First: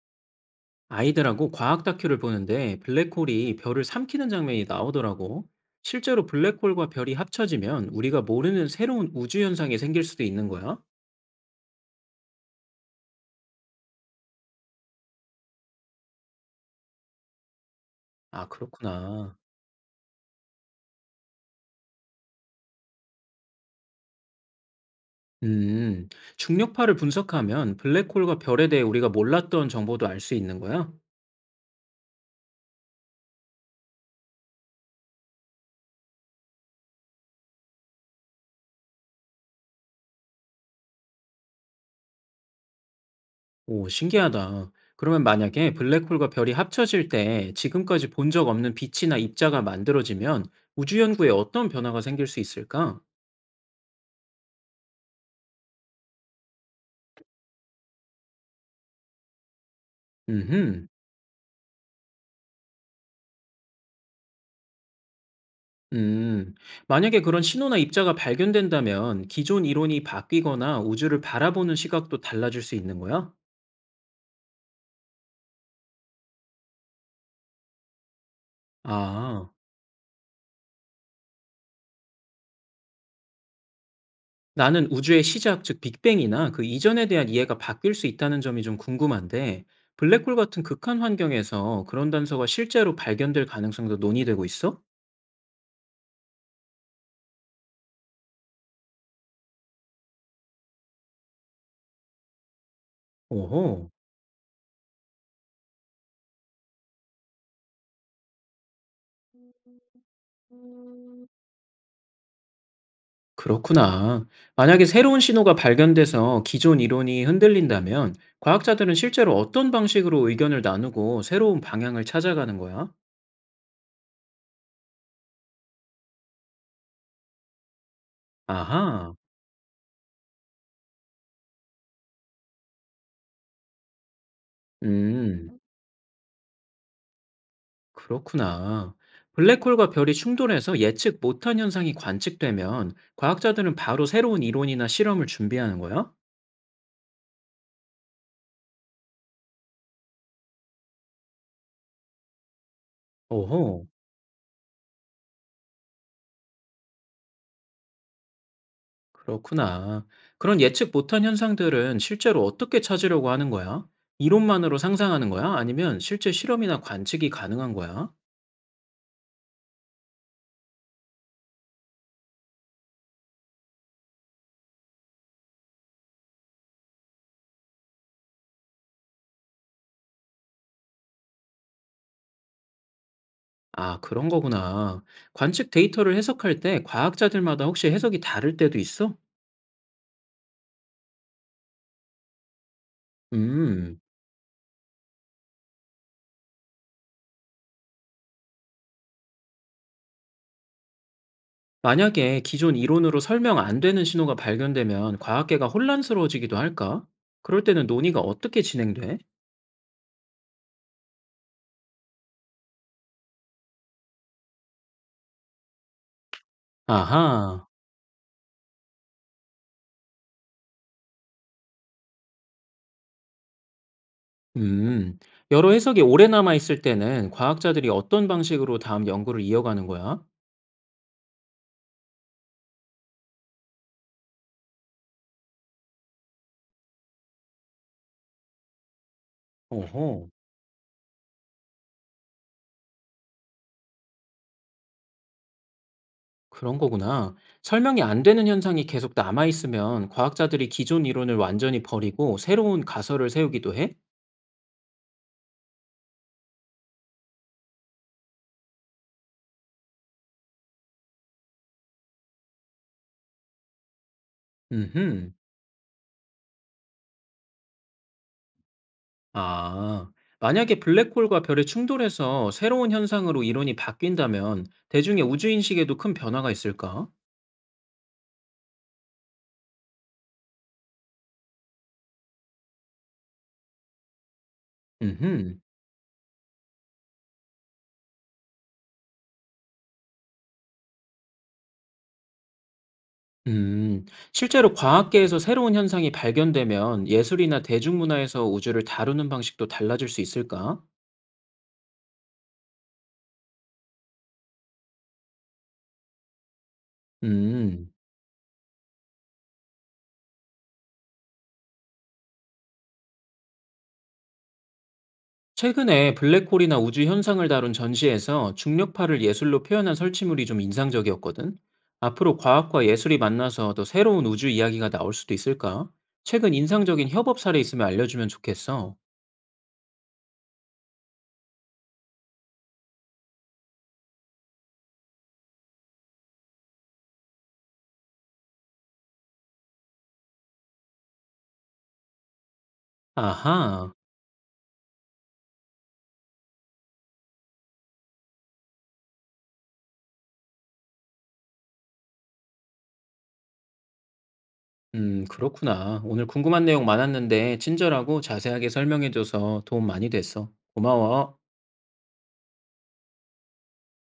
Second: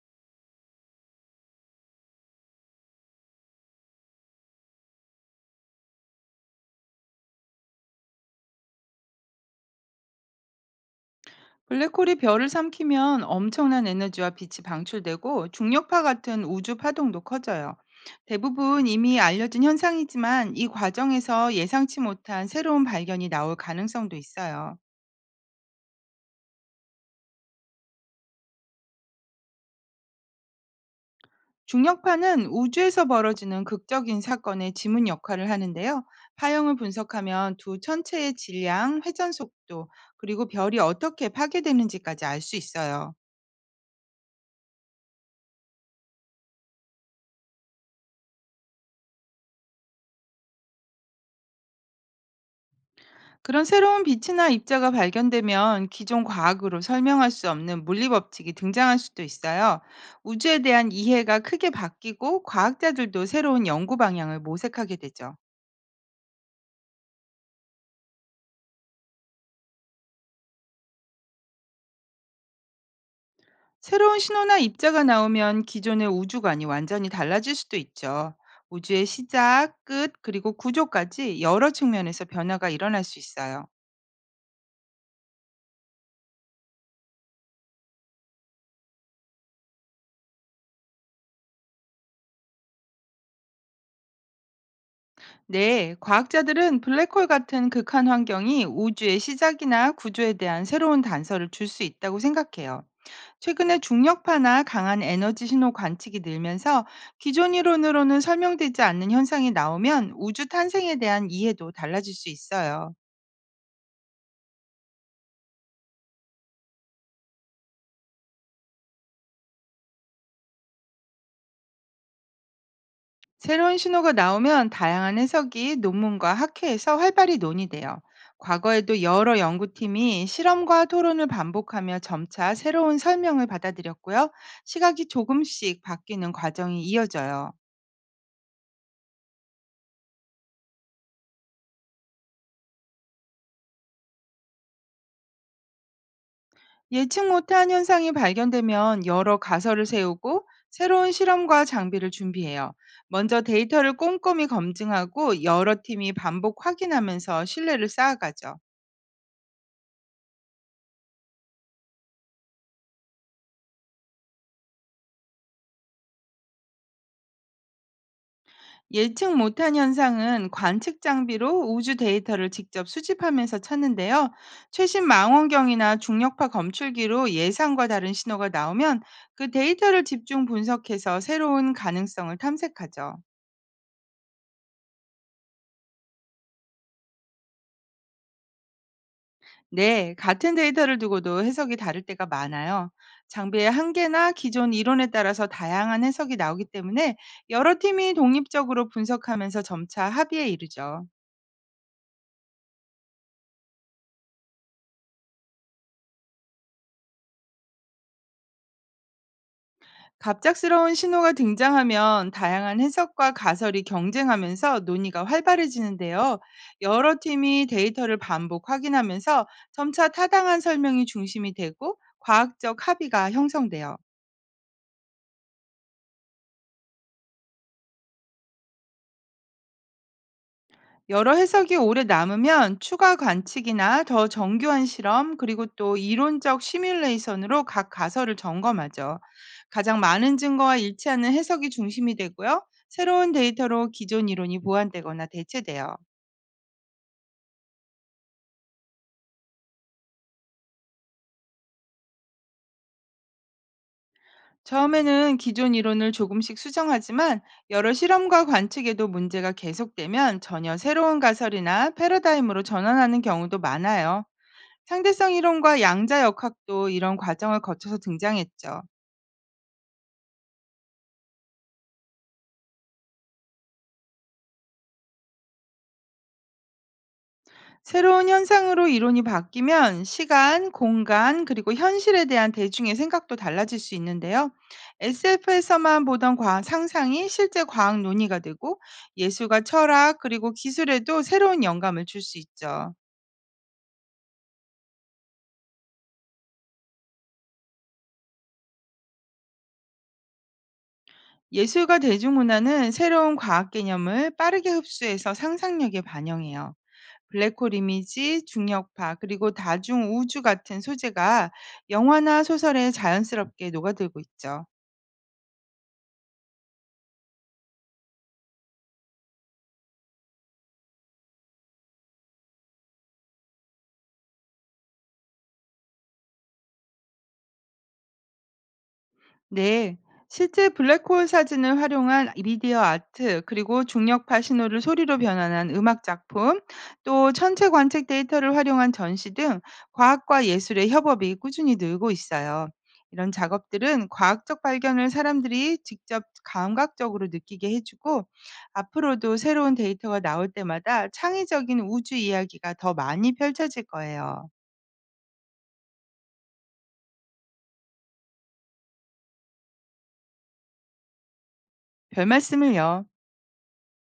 아이들하고 과학 다큐를 보는데 블랙홀이 별을 삼키는 장면이 나오더라고. 실제로 블랙홀과 별이 합쳐지면 우리가 모르는 새로운 우주 현상이 생길 수도 있는 거야? 블랙홀이 별을 삼키면 엄청난 에너지와 빛이 방출되고 중력파 같은 우주 파동도 커져요. 아, 대부분 이미 그렇구나. 알려진 현상이지만 이 과정에서 예상치 못한 새로운 발견이 나올 가능성도 있어요. 음, 중력파를 분석하면 블랙홀과 별에 대해 우리가 몰랐던 정보도 알 수 있는 거야? 중력파는 우주에서 벌어지는 극적인 사건의 지문 역할을 하는데요. 파형을 분석하면 두 천체의 질량, 회전 속도, 그리고 별이 어떻게 파괴되는지까지 알 수 있어요. 오, 신기하다. 그러면 만약에 블랙홀과 별이 합쳐질 때 지금까지 본 적 없는 빛이나 입자가 만들어지면 우주 연구에 어떤 변화가 생길 수 있을까? 그런 새로운 빛이나 입자가 발견되면 기존 과학으로 설명할 수 없는 물리 법칙이 등장할 수도 있어요. 우주에 음흠. 대한 이해가 크게 바뀌고 과학자들도 새로운 연구 방향을 모색하게 되죠. 음, 만약에 그런 신호나 입자가 발견된다면 기존 이론이 바뀌거나 우주를 바라보는 시각도 달라질 수 있는 거야? 새로운 신호나 입자가 나오면 기존의 우주관이 완전히 달라질 수도 있죠. 우주의 아, 시작, 끝, 그리고 구조까지 여러 측면에서 변화가 일어날 수 있어요. 나는 우주의 시작, 즉 빅뱅이나 그 이전에 대한 이해가 바뀔 수 있다는 점이 좀 궁금한데, 블랙홀 같은 극한 환경에서 그런 단서가 실제로 발견될 가능성도 논의되고 있어? 네, 과학자들은 블랙홀 같은 극한 환경이 우주의 시작이나 구조에 대한 새로운 단서를 줄 수 있다고 생각해요. 최근에 오호, 중력파나 강한 에너지 신호 관측이 늘면서 기존 이론으로는 설명되지 않는 현상이 나오면 우주 탄생에 대한 이해도 달라질 수 있어요. 그렇구나. 만약에 새로운 신호가 발견돼서 기존 이론이 흔들린다면, 과학자들은 실제로 어떤 방식으로 의견을 나누고 새로운 방향을 찾아가는 거야? 새로운 신호가 나오면 다양한 해석이 논문과 학회에서 활발히 논의돼요. 과거에도 아하. 여러 연구팀이 실험과 토론을 반복하며 점차 새로운 설명을 받아들였고요. 시각이 음. 조금씩 바뀌는 과정이 이어져요. 그렇구나. 블랙홀과 별이 충돌해서 예측 못한 현상이 관측되면 과학자들은 바로 새로운 이론이나 실험을 준비하는 거야? 예측 못한 현상이 발견되면 여러 가설을 세우고 새로운 실험과 장비를 준비해요. 먼저 오호. 데이터를 꼼꼼히 검증하고 여러 팀이 반복 확인하면서 신뢰를 쌓아가죠. 그렇구나. 그런 예측 못한 현상들은 실제로 어떻게 찾으려고 하는 거야? 이론만으로 상상하는 거야? 아니면 실제 실험이나 관측이 가능한 거야? 예측 못한 현상은 관측 장비로 우주 데이터를 직접 수집하면서 찾는데요. 최신 망원경이나 중력파 검출기로 예상과 다른 신호가 나오면 그 데이터를 집중 분석해서 새로운 가능성을 탐색하죠. 아, 그런 거구나. 관측 데이터를 해석할 때 과학자들마다 혹시 해석이 다를 때도 있어? 네, 같은 데이터를 두고도 해석이 다를 때가 많아요. 장비의 음. 한계나 기존 이론에 따라서 다양한 해석이 나오기 때문에 여러 팀이 독립적으로 분석하면서 점차 합의에 이르죠. 만약에 기존 이론으로 설명 안 되는 신호가 발견되면 과학계가 혼란스러워지기도 할까? 그럴 때는 논의가 어떻게 진행돼? 갑작스러운 신호가 등장하면 다양한 해석과 가설이 경쟁하면서 논의가 활발해지는데요. 여러 팀이 아하, 데이터를 반복 확인하면서 점차 타당한 설명이 중심이 되고 과학적 합의가 형성돼요. 음. 여러 해석이 오래 남아있을 때는 과학자들이 어떤 방식으로 다음 연구를 이어가는 거야? 여러 해석이 오래 남으면 추가 관측이나 더 정교한 실험, 그리고 또 이론적 시뮬레이션으로 각 가설을 점검하죠. 가장 오호, 많은 증거와 일치하는 해석이 중심이 되고요. 새로운 데이터로 기존 이론이 보완되거나 대체돼요. 그런 거구나. 설명이 안 되는 현상이 계속 남아있으면 과학자들이 기존 이론을 완전히 버리고 새로운 가설을 세우기도 해? 처음에는 기존 이론을 조금씩 수정하지만 여러 실험과 관측에도 문제가 계속되면 전혀 새로운 가설이나 패러다임으로 전환하는 경우도 많아요. 음흠. 상대성 이론과 양자 역학도 이런 과정을 거쳐서 등장했죠. 아, 만약에 블랙홀과 별의 충돌에서 새로운 현상으로 이론이 바뀐다면 대중의 우주인식에도 큰 변화가 있을까? 새로운 현상으로 이론이 바뀌면 시간, 공간, 그리고 현실에 대한 대중의 생각도 달라질 수 있는데요. 음흠. SF에서만 보던 과학 상상이 실제 과학 논의가 되고 예술과 철학, 그리고 기술에도 새로운 영감을 줄 수 있죠. 음, 실제로 과학계에서 새로운 현상이 발견되면 예술이나 대중문화에서 우주를 다루는 방식도 달라질 수 있을까? 예술과 대중문화는 새로운 과학 개념을 빠르게 흡수해서 상상력에 반영해요. 블랙홀 음. 이미지, 중력파, 그리고 다중 우주 같은 소재가 영화나 소설에 자연스럽게 녹아들고 있죠. 최근에 블랙홀이나 우주 현상을 다룬 전시에서 중력파를 예술로 표현한 설치물이 좀 인상적이었거든. 앞으로 과학과 예술이 만나서 더 새로운 우주 이야기가 나올 수도 있을까? 최근 인상적인 협업 사례 있으면 알려주면 좋겠어. 네. 실제 블랙홀 사진을 활용한 미디어 아트, 그리고 중력파 신호를 소리로 변환한 음악 작품, 또 천체 관측 데이터를 활용한 전시 등 과학과 예술의 협업이 꾸준히 늘고 있어요. 이런 아하, 작업들은 과학적 발견을 사람들이 직접 감각적으로 느끼게 해주고, 앞으로도 새로운 데이터가 나올 때마다 창의적인 우주 이야기가 더 많이 펼쳐질 거예요. 그렇구나. 오늘 궁금한 내용 많았는데 친절하고 자세하게 설명해줘서 도움 많이 됐어. 고마워. 별 말씀을요.